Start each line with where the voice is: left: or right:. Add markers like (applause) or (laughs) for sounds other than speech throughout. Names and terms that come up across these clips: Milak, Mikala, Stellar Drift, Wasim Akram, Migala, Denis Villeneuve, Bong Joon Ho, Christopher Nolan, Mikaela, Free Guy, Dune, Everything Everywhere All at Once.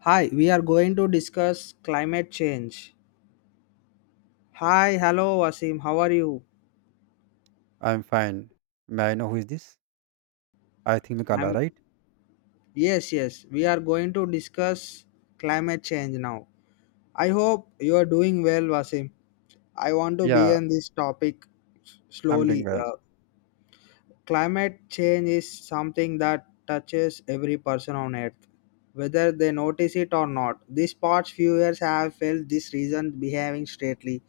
left: Hi, we are going to discuss climate change. Hi, hello Wasim, how are you?
right: I'm fine. May I know who is this? I think Mikala,
left: I'm
right: right?
left: yes, yes. We are going to discuss climate change now. I hope you are doing well, Wasim. I want to
right: Yeah,
left: begin this topic
right: I'm doing
left: slowly.
right: well.
left: Climate change is something that touches every person on earth, whether they notice it or not. These past few years have felt this reason behaving straightly,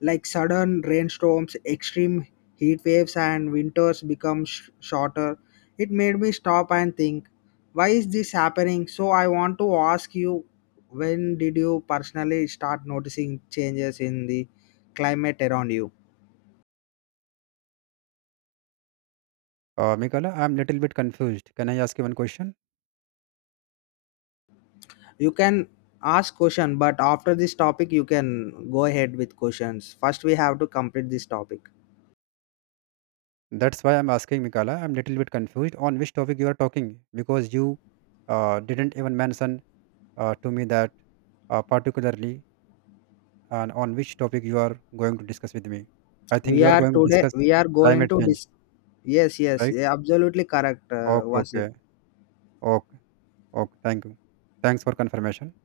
left: like sudden rainstorms, extreme heat waves, and winters become shorter. It made me stop and think, why is this happening? So I want to ask you, when did you personally start noticing changes in the climate around you?
right: Mikala, I'm little bit confused. Can I ask you one question?
left: You can ask question, but after this topic you can go ahead with questions. First we have to complete this topic.
right: That's why I'm asking Mikala. I'm little bit confused on which topic you are talking because you didn't even mention to me that particularly and on which topic you are going to discuss with me. I
left: We
right: think you are
left: are
right: going to
left: today
right: discuss
left: we are going
right: climate
left: to
right: change,
left: dis- Yes, yes,
right: right?
left: yeah, absolutely correct,
right: Okay,
left: Wasim.
right: okay, okay, okay. Thank you. Thanks for confirmation.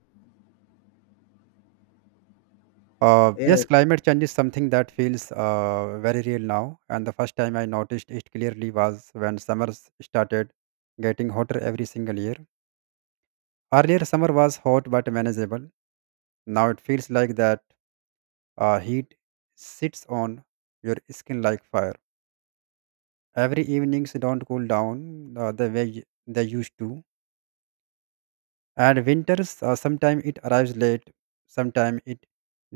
left: Yeah,
right: Yes, climate change is something that feels very real now. And the first time I noticed it clearly was when summers started getting hotter every single year. Earlier, summer was hot but manageable. Now it feels like that heat sits on your skin like fire. Every evenings don't cool down the way they used to. And winters, sometimes it arrives late, sometimes it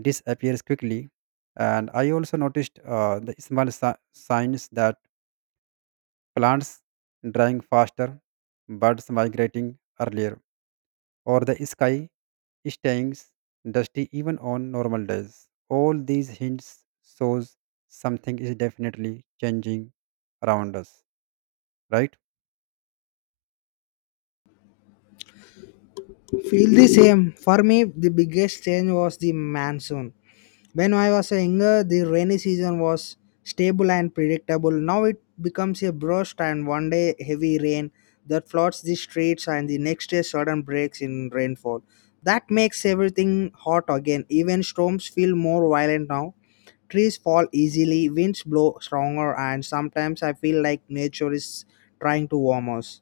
right: disappears quickly. And I also noticed the small signs that plants drying faster, birds migrating earlier, or the sky staying dusty even on normal days. All these hints shows something is definitely changing around us, right?
left: feel the same for me. The biggest change was the monsoon. When I was younger, the rainy season was stable and predictable. Now it becomes a burst and one day heavy rain that floods the streets and the next day sudden breaks in rainfall. That makes everything hot again. Even storms feel more violent now. Trees fall easily, winds blow stronger, and sometimes I feel like nature is trying to warm us.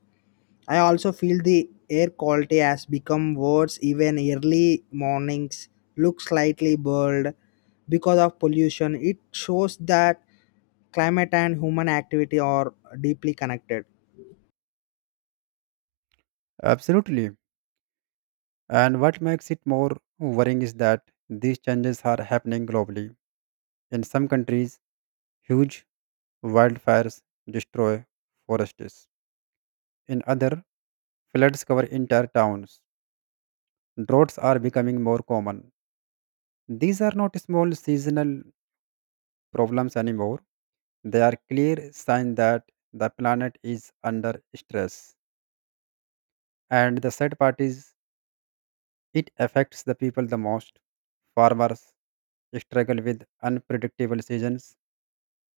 left: I also feel the air quality has become worse. Even early mornings look slightly blurred because of pollution. It shows that climate and human activity are deeply connected.
right: Absolutely. And what makes it more worrying is that these changes are happening globally. In some countries, huge wildfires destroy forests. In other, floods cover entire towns. Droughts are becoming more common. These are not small seasonal problems anymore. They are clear sign that the planet is under stress. And the sad part is it affects the people the most. Farmers struggle with unpredictable seasons,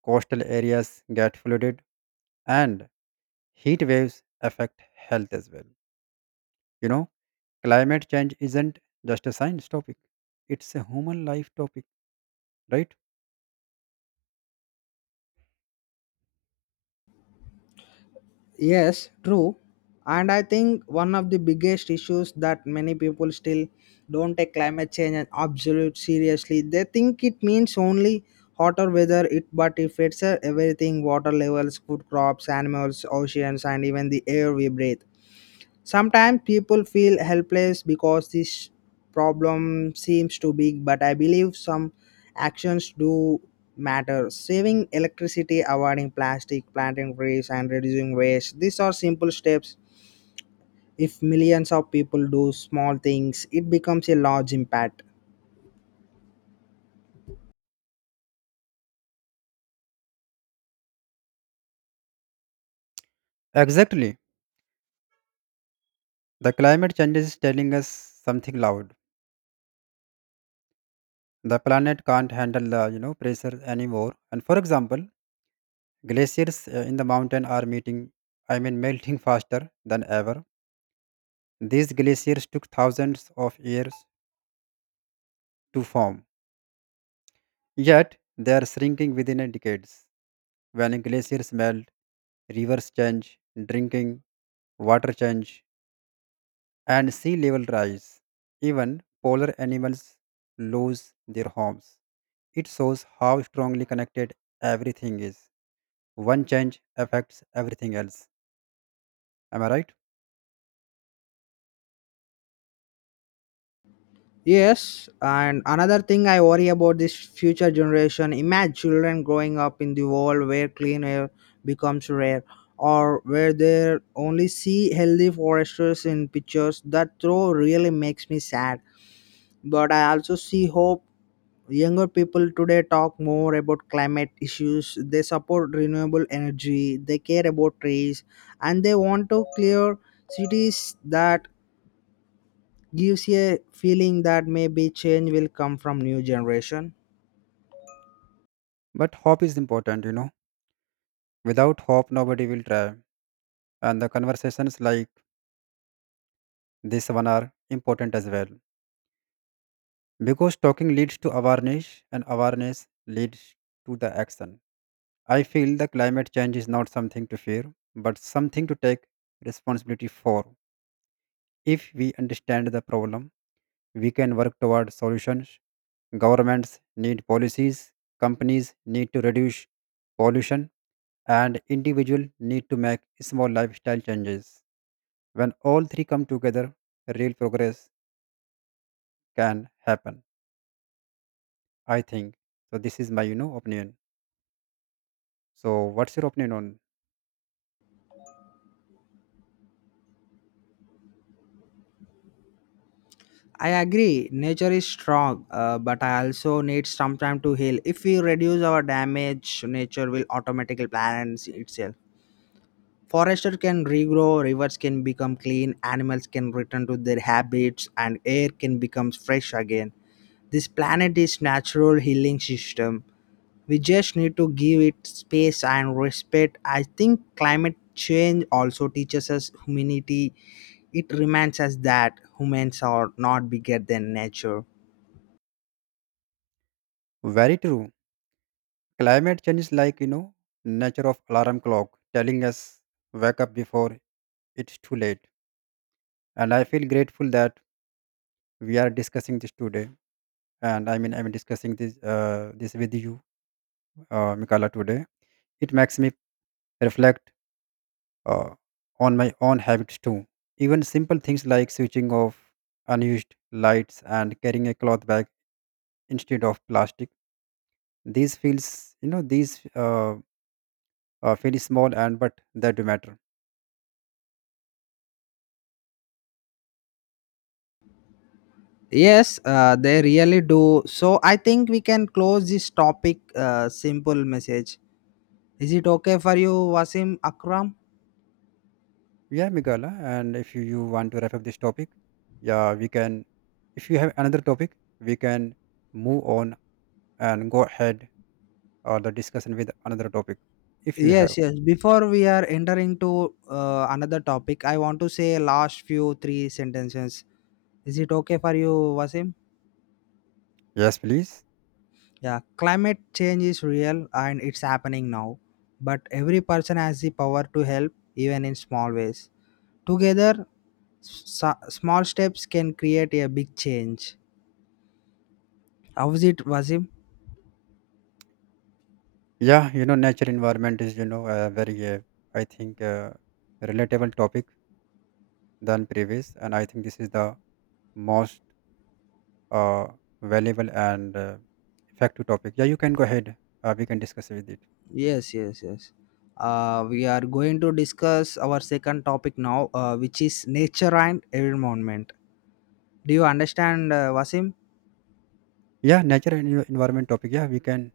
right: coastal areas get flooded, and heat waves affect health as well. You know, climate change isn't just a science topic, it's a human life topic, right?
left: Yes, true. And I think one of the biggest issues that many people still don't take climate change and absolute seriously. They think it means only hotter weather it, but if it's everything, water levels, food crops, animals, oceans, and even the air we breathe. Sometimes people feel helpless because this problem seems too big, but I believe some actions do matter. Saving electricity, avoiding plastic, planting trees, and reducing waste. These are simple steps. If millions of people do small things, it becomes a large impact.
right: Exactly. The climate change is telling us something loud. The planet can't handle the pressure anymore. And for example, glaciers in the mountain are meeting, I mean, (laughs) melting faster than ever. These glaciers took thousands of years to form, yet they are shrinking within a decades. When glaciers melt, rivers change, drinking water change, and sea level rise. Even polar animals lose their homes. It shows how strongly connected everything is. One change affects everything else. Am I right?
left: Yes, and another thing I worry about this future generation. Imagine children growing up in the world where clean air becomes rare, or where they only see healthy foresters in pictures. That throw really makes me sad. But I also see hope. Younger people today talk more about climate issues. They support renewable energy. They care about trees, and they want to clear cities that gives a feeling that maybe change will come from new generation.
right: But hope is important, you know. Without hope, nobody will try. And the conversations like this one are important as well. Because talking leads to awareness, and awareness leads to the action. I feel the climate change is not something to fear, but something to take responsibility for. If we understand the problem, we can work toward solutions. Governments need policies, companies need to reduce pollution, and individuals need to make small lifestyle changes. When all three come together, real progress can happen, I think. So this is my opinion. So what's your opinion on?
left: I agree, nature is strong, but I also need some time to heal. If we reduce our damage, nature will automatically balance itself. Forester can regrow, rivers can become clean, animals can return to their habits, and air can become fresh again. This planet is natural healing system. We just need to give it space and respect. I think climate change also teaches us humanity. It reminds us that humans are not bigger than nature.
right: Very true. Climate change is like nature of alarm clock telling us wake up before it's too late. And I feel grateful that we are discussing this today and I mean I'm discussing this with you Mikala today. It makes me reflect uh, on my own habits too. Even simple things like switching off unused lights and carrying a cloth bag instead of plastic, these feels you know these feel small and but they do matter.
left: Yes, they really do. So I think we can close this topic. Simple message. Is it okay for you, Wasim Akram?
right: Yeah, Mikala, and if you want to wrap up this topic, yeah we can. If you have another topic, we can move on and go ahead, or the discussion with another topic if you
left: Yes,
right: have.
left: yes, before we are entering to another topic, I want to say last few three sentences. Is it okay for you, Wasim?
right: Yes, please.
left: Yeah, climate change is real and it's happening now. But every person has the power to help, even in small ways. Together, small steps can create a big change. How is it, Wasim?
right: Yeah, you know, nature environment is a very I think relatable topic than previous, and I think this is the most uh, valuable and effective topic. Yeah, you can go ahead, we can discuss with it.
left: Yes, yes, yes. We are going to discuss our second topic now, which is nature and environment. Do you understand, Vasim?
right: Yeah, nature and environment topic, yeah we can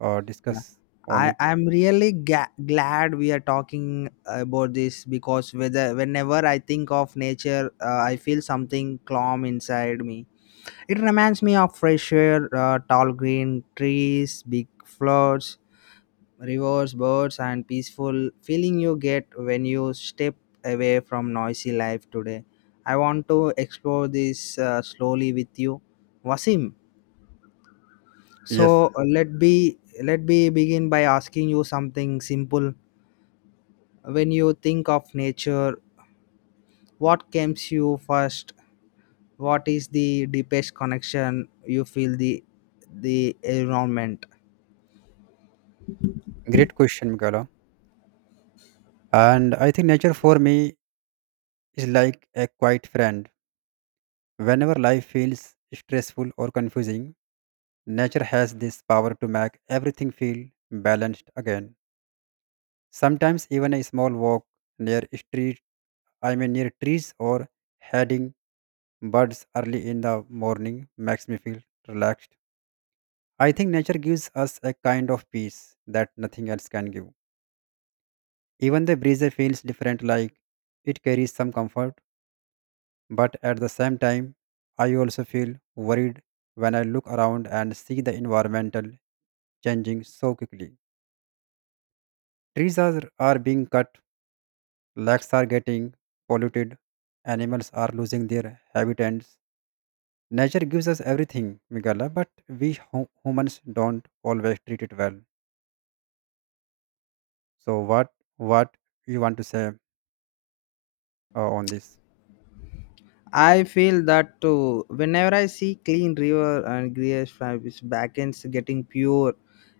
left: Yeah.
right: discuss on
left: I
right: it.
left: I'm really glad we are talking about this because whether whenever I think of nature, I feel something calm inside me. It reminds me of fresh air, tall green trees, big floods, rivers, birds, and peaceful feeling you get when you step away from noisy life today. I want to explore this slowly with you, Wasim.
right: Yes.
left: So let me begin by asking you something simple. When you think of nature, what comes you first? What is the deepest connection you feel, the environment?
right: Great question, Mikaela. And I think nature for me is like a quiet friend. Whenever life feels stressful or confusing, nature has this power to make everything feel balanced again. Sometimes even a small walk near street, I mean near trees, or heading birds early in the morning makes me feel relaxed. I think nature gives us a kind of peace that nothing else can give. Even the breeze feels different, like it carries some comfort, but at the same time I also feel worried when I look around and see the environmental changing so quickly. Trees are being cut, lakes are getting polluted, animals are losing their habitats. Nature gives us everything, Migala, but we humans don't always treat it well. So what you want to say on this?
left: I feel that too. Whenever I see clean river and grass fibers back getting pure,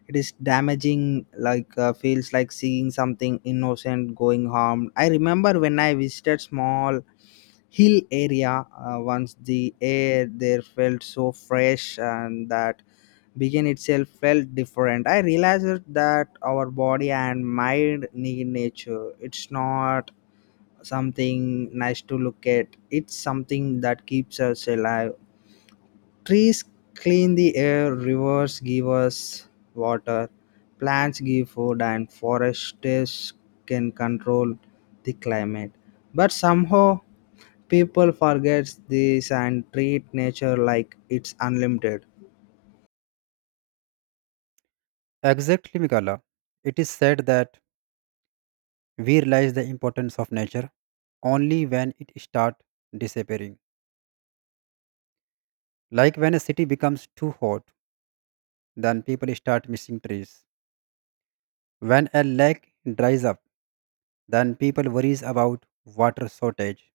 left: it is damaging like, feels like seeing something innocent going harmed. I remember when I visited small hill area once. The air there felt so fresh and that begin itself felt different. I realized that our body and mind need nature. It's not something nice to look at, it's something that keeps us alive. Trees clean the air, rivers give us water, plants give food, and forests can control the climate. But somehow, people forget this and treat nature like it's unlimited.
right: Exactly, Migala. It is said that we realize the importance of nature only when it starts disappearing. Like when a city becomes too hot, then people start missing trees. When a lake dries up, then people worries about water shortage.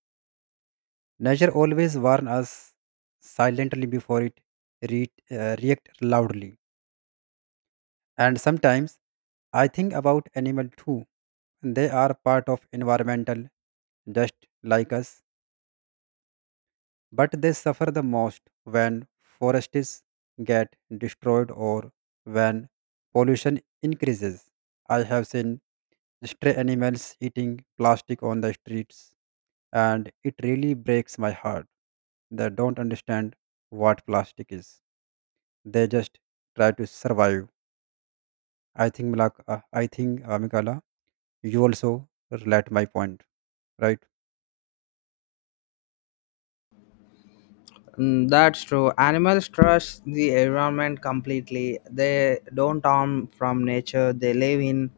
right: Nature always warns us silently before it react loudly. And sometimes I think about animal too. They are part of environmental just like us, but they suffer the most when forests get destroyed or when pollution increases. I have seen stray animals eating plastic on the streets, and it really breaks my heart. They don't understand what plastic is. They just try to survive. I think, Mikala, you also relate my point, right?
left: Mm, that's true. Animals trust the environment completely. They don't harm from nature. They live in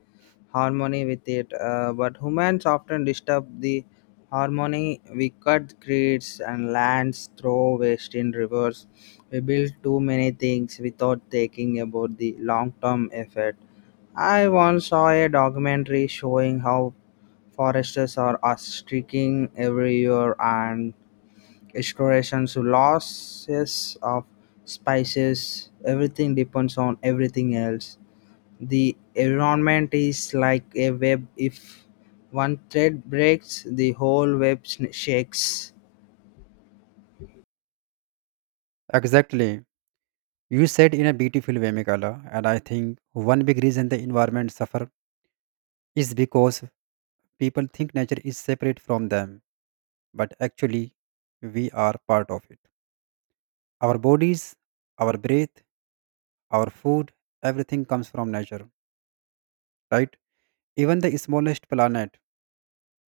left: harmony with it. But humans often disturb the harmony. We cut trees and lands, throw waste in rivers. We build too many things without thinking about the long-term effect. I once saw a documentary showing how foresters are striking every year and explorations to losses of spices. Everything depends on everything else. The environment is like a web. If one thread breaks, the whole web shakes.
right: Exactly. You said in a beautiful way, Mikala, and I think one big reason the environment suffer is because people think nature is separate from them, but actually, we are part of it. Our bodies, our breath, our food, everything comes from nature, right? Even the smallest planet,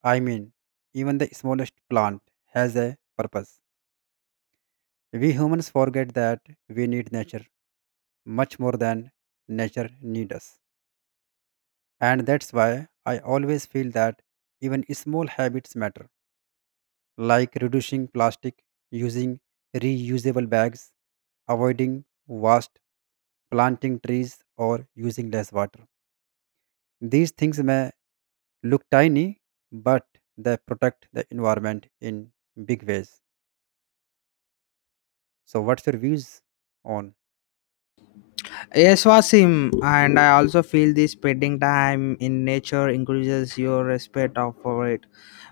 right: I mean, Even the smallest plant has a purpose. We humans forget that we need nature much more than nature needs us. And that's why I always feel that even small habits matter, like reducing plastic, using reusable bags, avoiding waste, planting trees, or using less water. These things may look tiny, but they protect the environment in big ways. So, what's your views on?
left: Yes, Wasim, and I also feel this spending time in nature increases your respect of for it.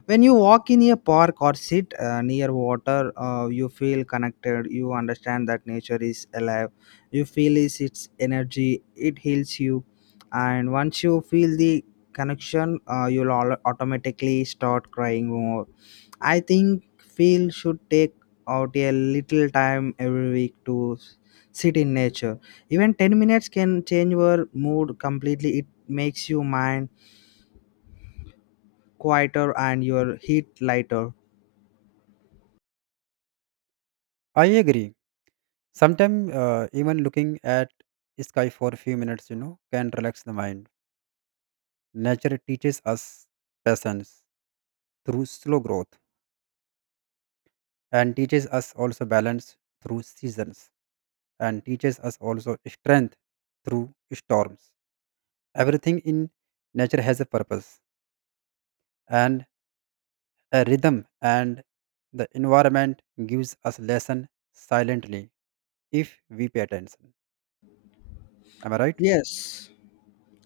left: When you walk in a park or sit near water, you feel connected. You understand that nature is alive. You feel is its energy. It heals you, and once you feel the connection, you'll all automatically start crying more. I think feel should take out a little time every week to sit in nature. Even 10 minutes can change your mood completely. It makes your mind quieter and your heat lighter.
right: I agree. Sometimes even looking at sky for a few minutes, you know, can relax the mind. Nature teaches us patience through slow growth, and teaches us also balance through seasons, and teaches us also strength through storms. Everything in nature has a purpose and a rhythm, and the environment gives us lesson silently if we pay attention. Am I right?
left: Yes.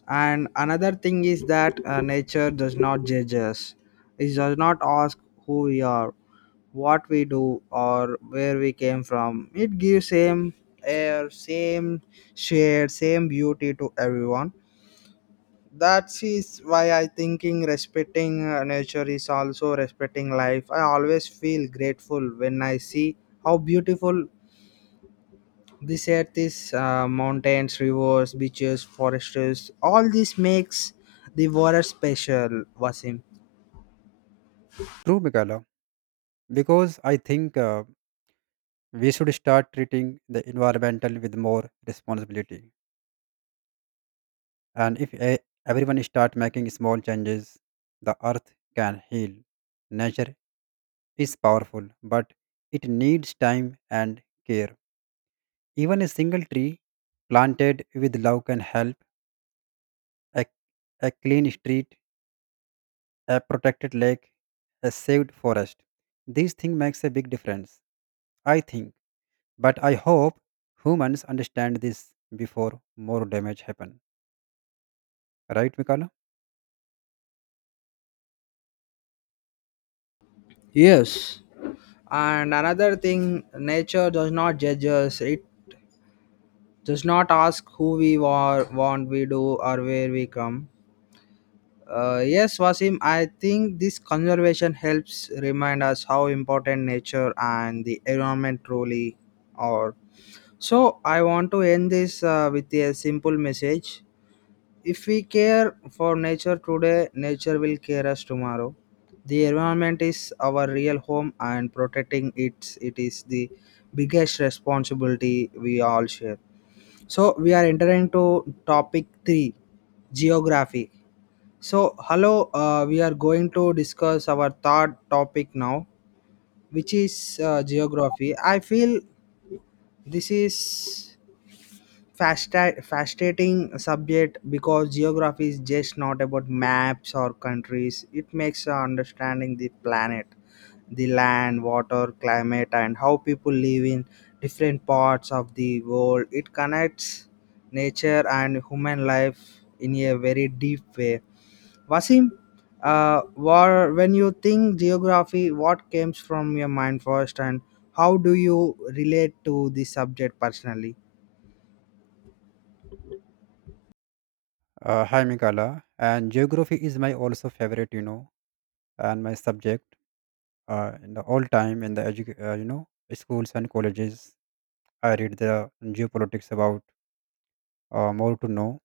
left: And another thing is that nature does not judge us. It does not ask who we are, what we do, or where we came from. It gives same air, same shade, same beauty to everyone. That is why I thinking respecting nature is also respecting life. I always feel grateful when I see how beautiful this earth is. Mountains, rivers, beaches, forests, all this makes the world special, Wasim.
right: True, Mikala, because I think we should start treating the environmental with more responsibility. And if everyone start making small changes, the earth can heal. Nature is powerful, but it needs time and care. Even a single tree planted with love can help a, a clean street, a protected lake, a saved forest. These things makes a big difference, I think. But I hope humans understand this before more damage happen. Right, Mikala?
left: Yes, and another thing, nature does not judge us. It does not ask who we are, what we do, or where we come. Yes, Wasim, I think this conservation helps remind us how important nature and the environment truly are. So, I want to end this with a simple message. If we care for nature today, nature will care us tomorrow. The environment is our real home, and protecting it, it is the biggest responsibility we all share. So, we are entering to topic 3, geography. So, hello, we are going to discuss our third topic now, which is geography. I feel this is fascinating subject because geography is just not about maps or countries. It makes understanding the planet, the land, water, climate, and how people live in different parts of the world. It connects nature and human life in a very deep way, Wasim. When you think geography, what comes from your mind first, and how do you relate to the subject personally?
right: Hi, Mikala. And geography is my also favorite, you know, and my subject in the all time in the you know schools and colleges. I read the geopolitics about more to know.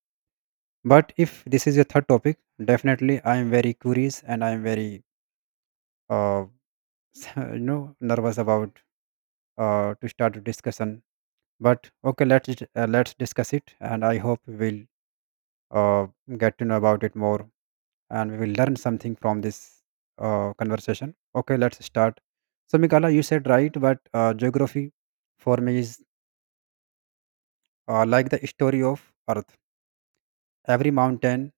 right: But if this is a third topic, definitely I am very curious and I am very uh, (laughs) you know nervous about to start a discussion. But okay, let's discuss it, and I hope we'll uh, get to know about it more, and we will learn something from this conversation. Okay, let's start. So, Mikala, you said right, but geography for me is like the story of Earth. Every mountain,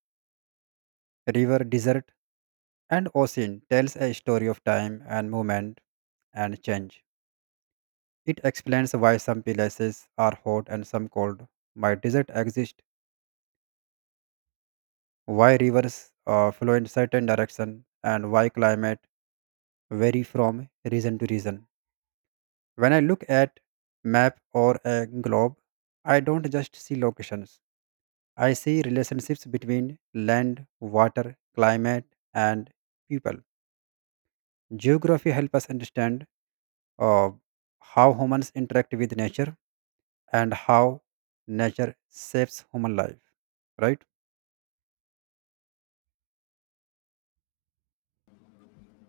right: river, desert, and ocean tells a story of time and movement and change. It explains why some places are hot and some cold, why desert exist, why rivers flow in certain direction, and why climate vary from region to region. When I look at map or a globe, I don't just see locations. I see relationships between land, water, climate, and people. Geography helps us understand uh, how humans interact with nature and how nature shapes human life, right?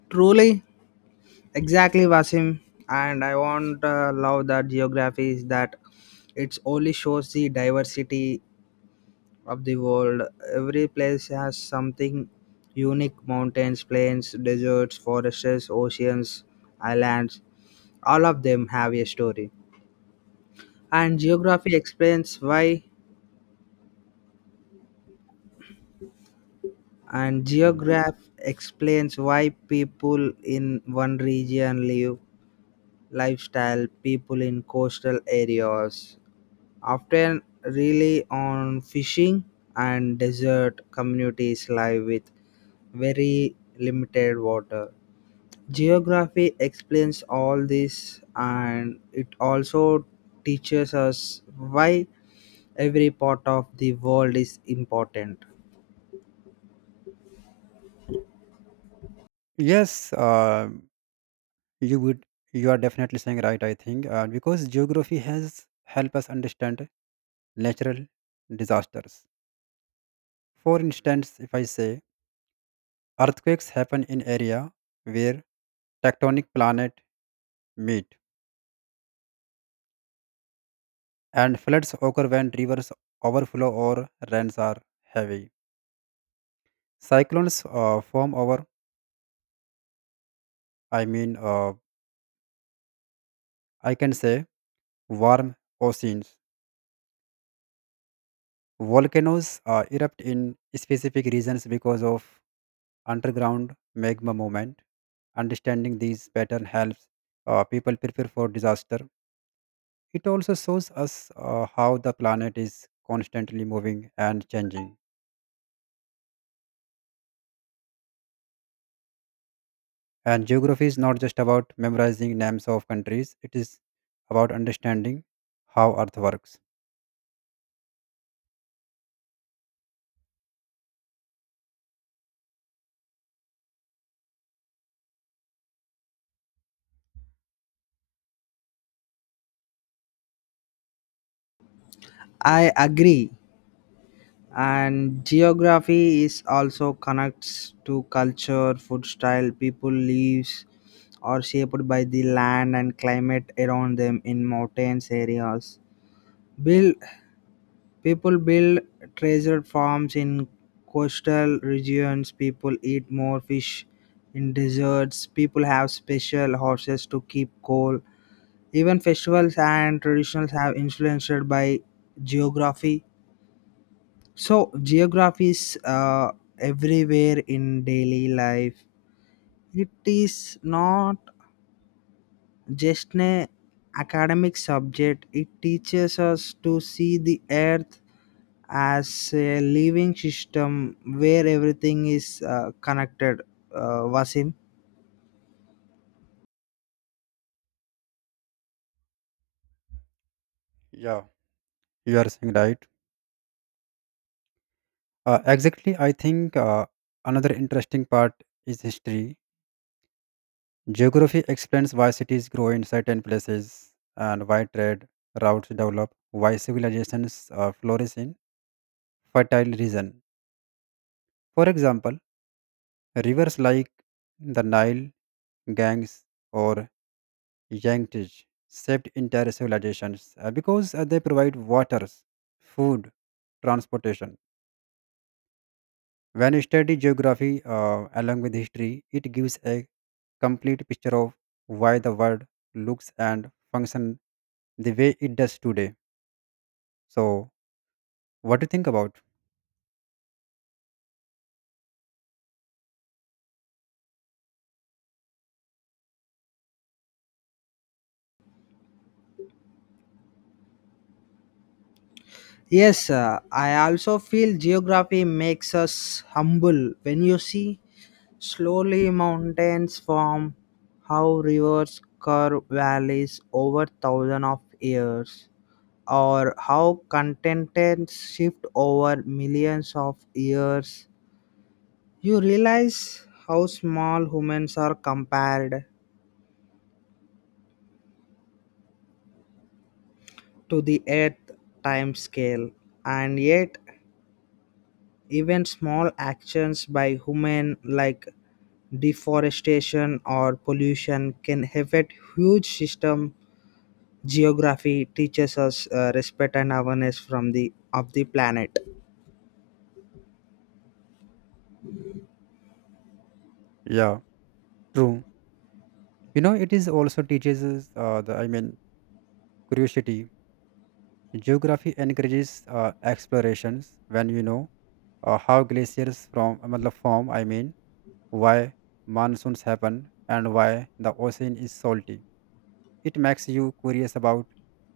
left: Truly, exactly, Wasim. And I want love that geography is that it only shows the diversity of the world. Every place has something unique: mountains, plains, deserts, forests, oceans, islands. All of them have a story. And geography explains why and
right: Mm.
left: geograph explains why people in one region live lifestyle. People in coastal areas often rely on fishing, and desert communities live with very limited water. Geography explains all this, and it also teaches us why every part of the world is important.
right: Yes, you would. You are definitely saying right. I think because geography has helped us understand natural disasters. For instance, if I say earthquakes happen in area where tectonic planet meet, and floods occur when rivers overflow or rains are heavy. Cyclones form over, I mean, I can say warm oceans. Volcanoes erupt in specific regions because of underground magma movement. Understanding these patterns helps people prepare for disaster. It also shows us how the planet is constantly moving and changing. And geography is not just about memorizing names of countries, it is about understanding how Earth works.
left: I agree, and geography is also connects to culture, food style. People lives are shaped by the land and climate around them. In mountains areas build people build treasure farms. In coastal regions, people eat more fish. In deserts, people have special horses to keep cool. Even festivals and traditions have influenced by geography. So geography is everywhere in daily life. It is not just an academic subject. It teaches us to see the earth as a living system where everything is connected. Vasim.
right: Yeah, you are saying right. Exactly, I think another interesting part is history. Geography explains why cities grow in certain places and why trade routes develop, why civilizations flourish in fertile region. For example, rivers like the Nile, Ganges, or Yankees saved entire civilizations because they provide waters, food, transportation. When you study geography along with history, it gives a complete picture of why the world looks and function the way it does today. So, what do you think about?
left: Yes, I also feel geography makes us humble. When you see slowly mountains form, how rivers curve valleys over 1,000s of years, or how continents shift over millions of years. You realize how small humans are compared to the earth time scale, and yet, even small actions by human like deforestation or pollution can affect huge system. Geography teaches us respect and awareness from the of the planet.
right: Yeah, true. You know, it is also teaches us, the I mean curiosity. Geography encourages explorations when you know how glaciers from मतलब form, I mean why monsoons happen, and why the ocean is salty. It makes you curious about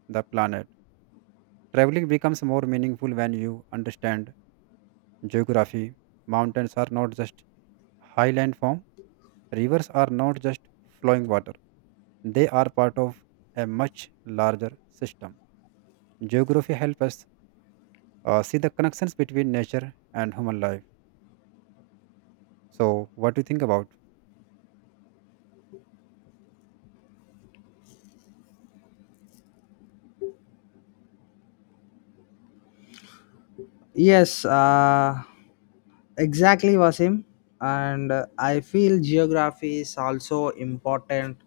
right: the planet. Traveling becomes more meaningful when you understand geography. Mountains are not just high landform, rivers are not just flowing water, they are part of a much larger system. Geography helps us see the connections between nature and human life. So, what do you think about?
left: Yes, exactly, Wasim. And I feel geography is also important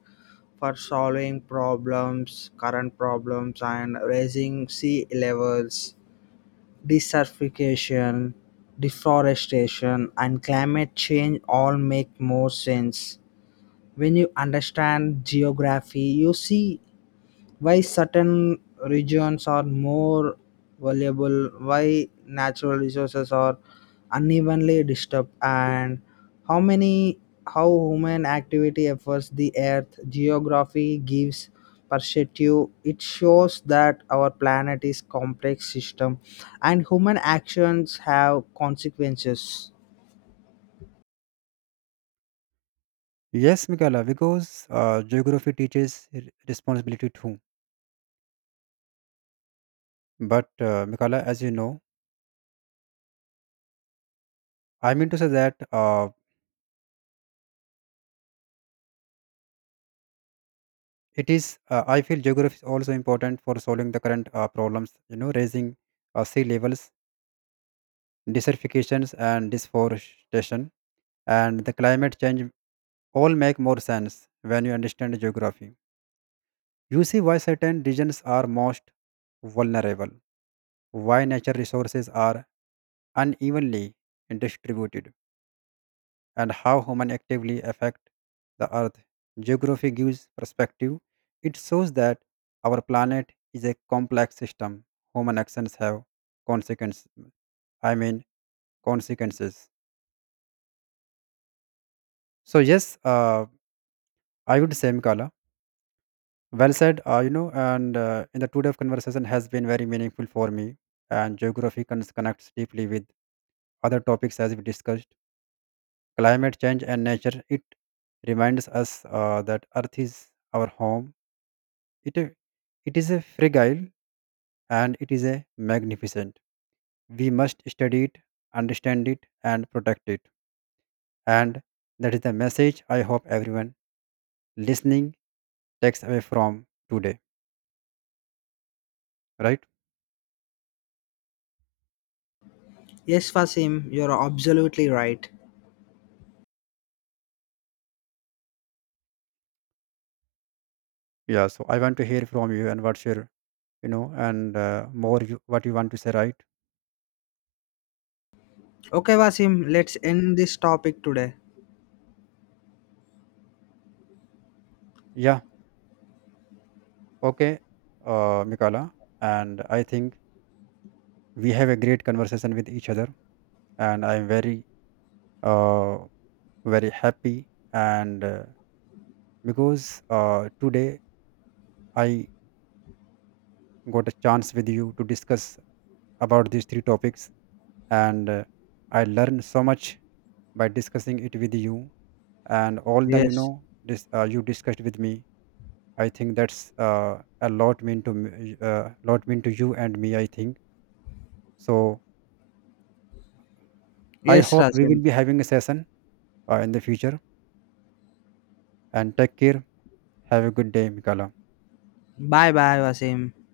left: for solving problems, current problems, and raising sea levels, desertification, deforestation, and climate change all make more sense. When you understand geography, you see why certain regions are more valuable, why natural resources are unevenly disturbed, and how many how human activity affects the earth. Geography gives perspective. It shows that our planet is complex system, and human actions have consequences.
right: Yes, Mikala, because geography teaches responsibility too. But Mikala, as you know, I mean to say that it is. I feel geography is also important for solving the current problems. You know, raising sea levels, desertifications, and deforestation, and the climate change all make more sense when you understand geography. You see why certain regions are most vulnerable, why nature resources are unevenly distributed, and how human actively affect the earth. Geography gives perspective. It shows that our planet is a complex system. Human actions have consequences. I mean consequences. So yes, I would say Mikala. Well said. You know, and in the today of conversation has been very meaningful for me. And geography connects deeply with other topics as we discussed. Climate change and nature. It reminds us that Earth is our home. It It is a fragile and it is a magnificent. We must study it, understand it, and protect it. And that is the message I hope everyone listening takes away from today, right?
left: Yes, Fasim, you're absolutely right.
right: Yeah. So I want to hear from you, and what's your, what you want to say, right?
left: Okay, Vasim, let's end this topic today.
right: Yeah. Okay. Mikala, and I think we have a great conversation with each other, and I am uh, very happy and. Because today I got a chance with you to discuss about these 3 topics, and I learned so much by discussing it with you. And all the you
left: Yes.
right: know, this you discussed with me. I think that's a lot mean to me, lot mean to you and me, I think so. I
left: Yes,
right: hope we will
left: Rasim.
right: be having a session in the future. And take care. Have a good day, Mikala.
left: શા� બા� બ�ા� લા� લા� ઓા�.